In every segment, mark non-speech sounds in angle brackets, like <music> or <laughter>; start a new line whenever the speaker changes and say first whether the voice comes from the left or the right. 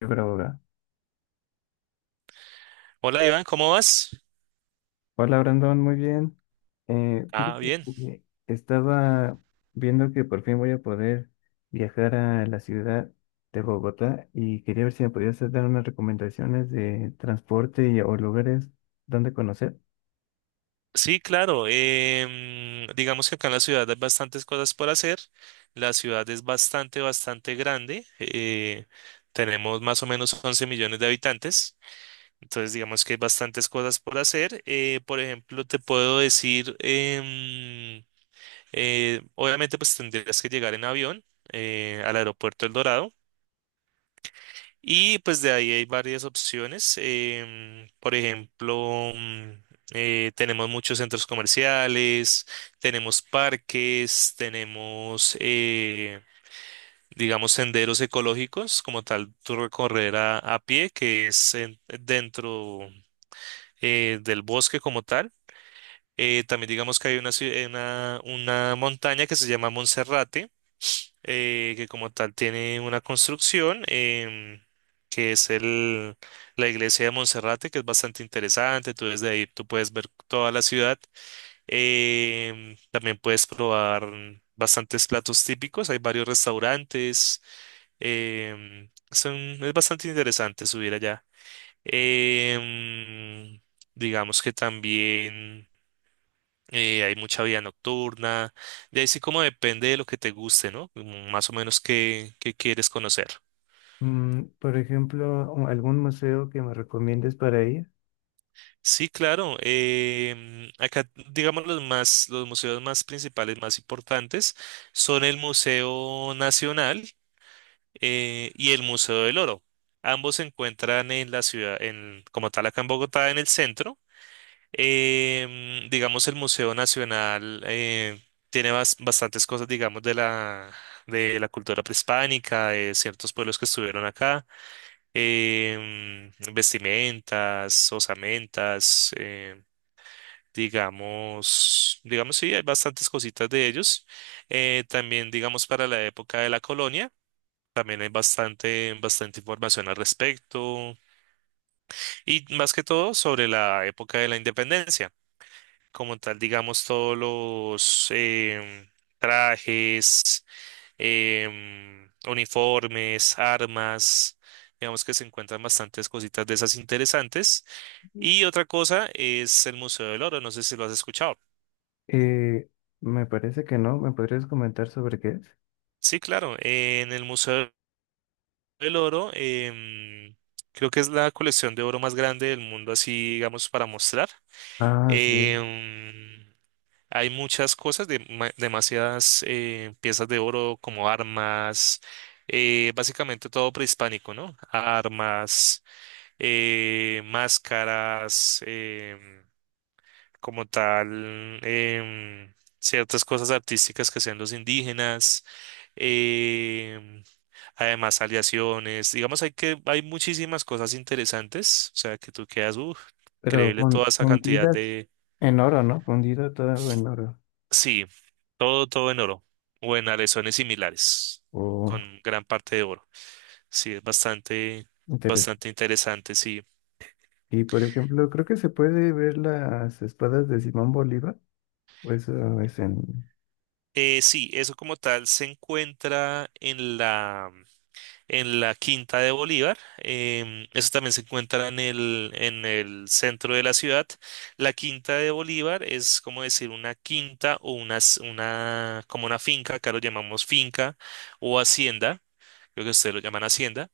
left: Yo grabo acá.
right: Hola Iván, ¿cómo vas?
left: Hola Brandon, muy bien.
right: Ah,
left: Fíjate
right: bien.
left: que estaba viendo que por fin voy a poder viajar a la ciudad de Bogotá y quería ver si me podías dar unas recomendaciones de transporte y, o lugares donde conocer.
right: Sí, claro. Digamos que acá en la ciudad hay bastantes cosas por hacer. La ciudad es bastante, bastante grande. Tenemos más o menos 11 millones de habitantes. Entonces, digamos que hay bastantes cosas por hacer. Por ejemplo, te puedo decir, obviamente, pues tendrías que llegar en avión al aeropuerto El Dorado. Y pues de ahí hay varias opciones. Por ejemplo, tenemos muchos centros comerciales, tenemos parques, tenemos, digamos, senderos ecológicos, como tal, tú recorrer a pie, que es dentro del bosque como tal. También digamos que hay una montaña que se llama Monserrate, que como tal tiene una construcción que es la iglesia de Monserrate, que es bastante interesante. Tú desde ahí tú puedes ver toda la ciudad. También puedes probar bastantes platos típicos. Hay varios restaurantes. em, son, es bastante interesante subir allá. Em, digamos que también hay mucha vida nocturna. De ahí sí como depende de lo que te guste, ¿no? Como más o menos qué quieres conocer.
left: Mm, por ejemplo, o algún museo que me recomiendes para ir.
right: Sí, claro. Acá, digamos, los museos más principales, más importantes, son el Museo Nacional y el Museo del Oro. Ambos se encuentran en la ciudad, en, como tal, acá en Bogotá, en el centro. Digamos, el Museo Nacional tiene bastantes cosas, digamos, de la cultura prehispánica, de ciertos pueblos que estuvieron acá, vestimentas, osamentas, digamos, sí, hay bastantes cositas de ellos. También, digamos, para la época de la colonia. También hay bastante, bastante información al respecto y más que todo sobre la época de la independencia. Como tal, digamos, todos los trajes, uniformes, armas, digamos que se encuentran bastantes cositas de esas interesantes. Y otra cosa es el Museo del Oro, no sé si lo has escuchado.
left: Eh, Me parece que no. ¿Me podrías comentar sobre qué es?
right: Sí, claro, en el Museo del Oro, creo que es la colección de oro más grande del mundo, así, digamos, para mostrar.
left: Ah, sí.
right: Em, Hay muchas cosas, demasiadas piezas de oro como armas, básicamente todo prehispánico, ¿no? Armas, máscaras, como tal, ciertas cosas artísticas que sean los indígenas, em, además aleaciones, digamos, hay muchísimas cosas interesantes, o sea, que tú quedas, uff, increíble toda esa cantidad.
left: Fundidas en oro, ¿no? Fundido todo en oro.
right: Sí, todo, todo en oro o en aleaciones similares,
left: O
right: con gran parte de oro. Sí, es bastante,
left: Inter-
right: bastante interesante, sí.
left: y por ejemplo, creo que se puede ver las espadas de Simón Bolívar, o eso es en...
right: Sí, eso como tal se encuentra en la Quinta de Bolívar. Eso también se encuentra en el centro de la ciudad. La Quinta de Bolívar es como decir una quinta o una, como una finca, acá lo llamamos finca o hacienda, creo que ustedes lo llaman hacienda,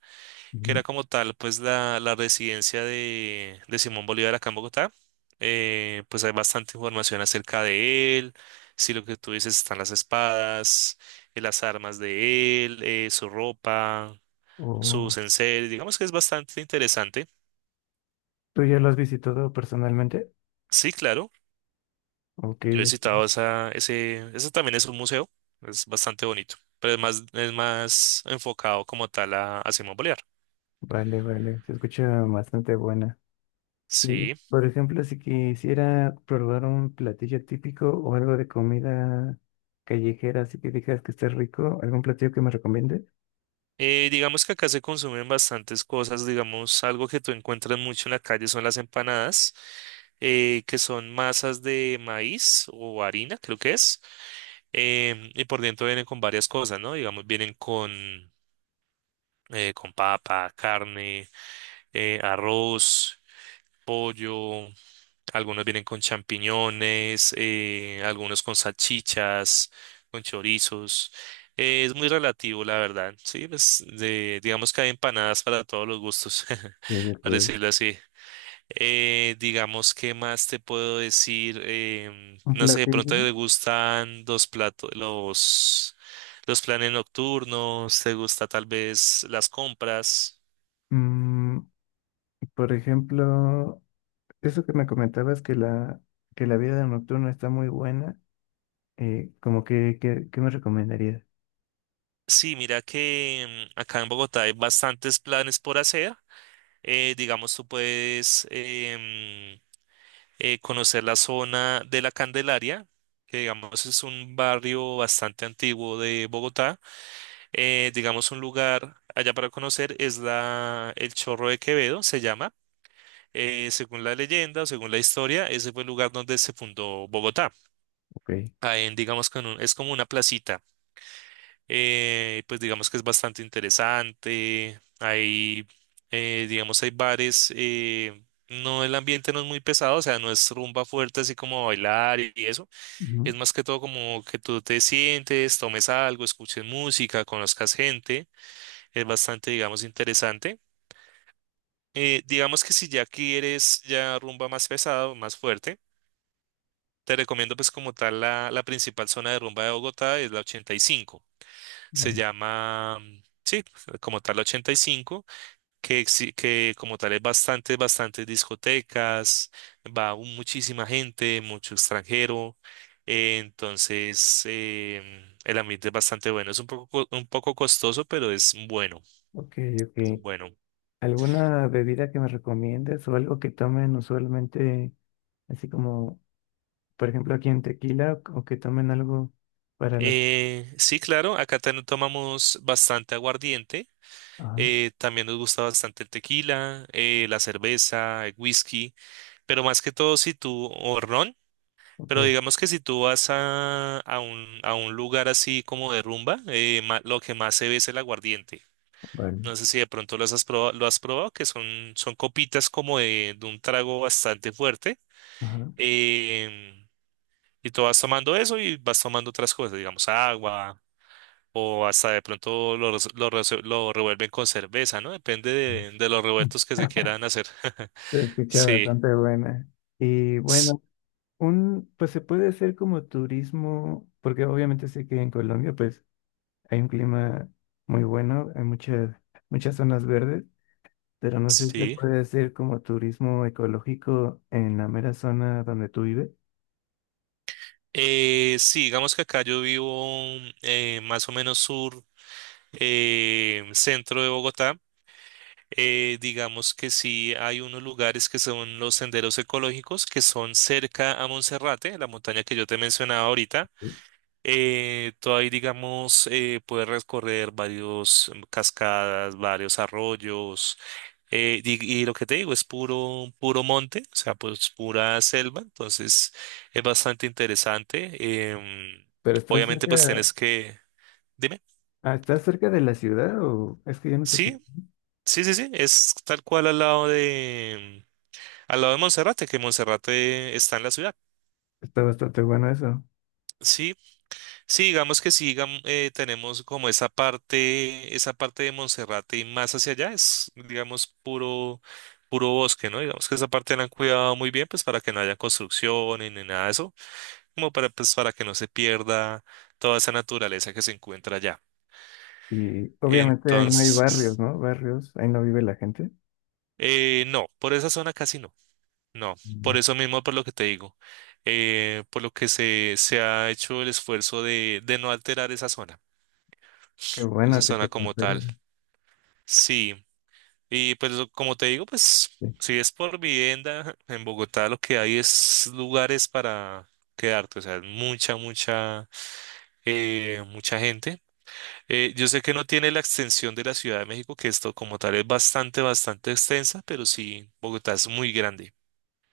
right: que
left: Ujú.
right: era como tal, pues la residencia de Simón Bolívar acá en Bogotá. Pues hay bastante información acerca de él, si lo que tú dices están las espadas, las armas de él, su ropa,
left: o-
right: sus enseres, digamos que es bastante interesante.
left: ¿Tú ya lo has visitado personalmente?
right: Sí, claro,
left: Ok,
right: yo he citado ese también es un museo, es bastante bonito, pero es más enfocado como tal a Simón Bolívar.
left: vale, vale, se escucha bastante buena. Y
right: Sí.
left: por ejemplo, si quisiera probar un platillo típico o algo de comida callejera, así que digas que esté rico, ¿algún platillo que me recomiende?
right: Digamos que acá se consumen bastantes cosas, digamos, algo que tú encuentras mucho en la calle son las empanadas, que son masas de maíz o harina, creo que es, y por dentro vienen con varias cosas, ¿no? Digamos, vienen con papa, carne, arroz, pollo. Algunos vienen con champiñones, algunos con salchichas, con chorizos. Es muy relativo, la verdad. Sí, pues, digamos que hay empanadas para todos los gustos, <laughs>
left: Ok, ok.
right: para decirlo así. Digamos, ¿qué más te puedo decir?
left: ¿Un
right: No sé, de pronto
left: platillo?
right: te gustan los platos, los planes nocturnos, te gusta tal vez las compras.
left: Mm, por ejemplo... Eso que me comentabas que la vida nocturna está muy buena, como que, ¿qué me recomendarías?
right: Sí, mira que acá en Bogotá hay bastantes planes por hacer. Digamos, tú puedes conocer la zona de la Candelaria, que digamos es un barrio bastante antiguo de Bogotá. Digamos, un lugar allá para conocer es el Chorro de Quevedo, se llama. Según la leyenda, según la historia, ese fue el lugar donde se fundó Bogotá.
left: Ok.
right: Ahí, digamos, es como una placita. Pues digamos que es bastante interesante. Digamos, hay bares. No, el ambiente no es muy pesado, o sea, no es rumba fuerte así como bailar y eso.
left: Ujú.
right: Es más que todo como que tú te sientes, tomes algo, escuches música, conozcas gente. Es bastante, digamos, interesante. Digamos que si ya quieres ya rumba más pesado, más fuerte, te recomiendo pues como tal la principal zona de rumba de Bogotá es la 85. se
left: Bueno,
right: llama, mm, sí, como tal 85, que como tal es bastantes discotecas, muchísima gente, mucho extranjero, entonces el ambiente es bastante bueno, es un poco costoso, pero es bueno,
left: ok,
right: es
left: ok.
right: bueno.
left: ¿Alguna bebida que me recomiendes o algo que tomen usualmente, así como, por ejemplo, aquí en tequila, o que tomen algo para las...
right: Sí, claro, acá también tomamos bastante aguardiente.
left: Ajá,
right: También nos gusta bastante el tequila, la cerveza, el whisky, pero más que todo si tú, o ron, pero
left: ok,
right: digamos que si tú vas a un lugar así como de rumba, lo que más se ve es el aguardiente.
left: vale.
right: No sé si de pronto los has probado, lo has probado, que son copitas como de un trago bastante fuerte.
left: Ajá.
right: em, y tú vas tomando eso y vas tomando otras cosas, digamos agua, o hasta de pronto lo, res- lo, rese- lo revuelven con cerveza, ¿no? Depende de los revueltos que se quieran hacer. <laughs>
left: Se escucha
right: Sí,
left: bastante buena. Y
right: s-
left: bueno, un, pues se puede hacer como turismo, porque obviamente sé que en Colombia, pues hay un clima muy bueno, hay muchas, muchas zonas verdes, pero no sé si se
right: sí.
left: puede hacer como turismo ecológico en la mera zona donde tú vives.
right: Sí, digamos que acá yo vivo más o menos sur, centro de Bogotá. Digamos que sí hay unos lugares que son los senderos ecológicos que son cerca a Monserrate, la montaña que yo te mencionaba ahorita. Tú ahí, digamos, puedes recorrer varios cascadas, varios arroyos y lo que te digo es puro, puro monte, o sea, pues pura selva, entonces es bastante interesante.
left: Pero estás
right: Obviamente,
left: cerca,
right: pues tienes que... Dime.
left: ah, ¿estás cerca de la ciudad o es que ya no te...
right: Sí, sí, sí, sí, es tal cual al lado de... Al lado de Monserrate, que Monserrate está en la ciudad.
left: Está bastante bueno eso.
right: Sí, sí, digamos que sí, tenemos como esa parte de Monserrate y más hacia allá es, digamos, puro, puro bosque, ¿no? Digamos que esa parte la han cuidado muy bien, pues para que no haya construcciones ni nada de eso. Como para, pues, para que no se pierda toda esa naturaleza que se encuentra allá.
left: Y obviamente ahí no hay barrios,
right: Entonces,
left: ¿no? Barrios, ahí no vive la gente.
right: no, por esa zona casi no, no,
left: Sí.
right: por eso mismo, por lo que te digo, por lo que se ha hecho el esfuerzo de no alterar
left: Qué
right: esa
left: bueno que se
right: zona como
left: conserve.
right: tal. Sí, y pues como te digo, pues
left: Sí.
right: si es por vivienda, <laughs> en Bogotá lo que hay es lugares para quedarte, o sea, mucha gente. Yo sé que no tiene la extensión de la Ciudad de México, que esto como tal es bastante, bastante extensa, pero sí, Bogotá es muy grande,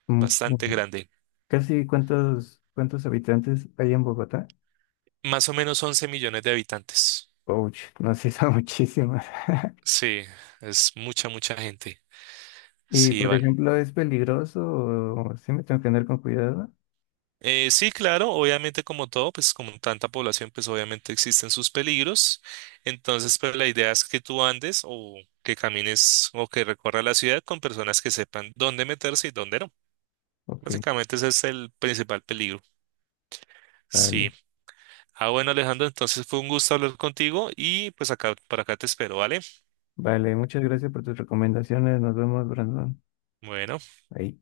left: Muchísimo.
right: bastante grande.
left: ¿Casi cuántos, cuántos habitantes hay en Bogotá?
right: Más o menos 11 millones de habitantes.
left: Ouch, no sé, son muchísimos. <laughs>
right: Sí, es mucha, mucha gente.
left: Y
right: Sí,
left: por
right: Iván.
left: ejemplo, ¿es peligroso o sí me tengo que andar con cuidado?
right: Sí, claro, obviamente como todo, pues como tanta población, pues obviamente existen sus peligros. Entonces, pero la idea es que tú andes o que camines o que recorras la ciudad con personas que sepan dónde meterse y dónde no.
left: Ok,
right: Básicamente ese es el principal peligro.
left: vale.
right: Sí. Ah, bueno, Alejandro, entonces fue un gusto hablar contigo y pues acá, para acá te espero, ¿vale?
left: Vale, muchas gracias por tus recomendaciones. Nos vemos, Brandon.
right: Bueno.
left: Ahí.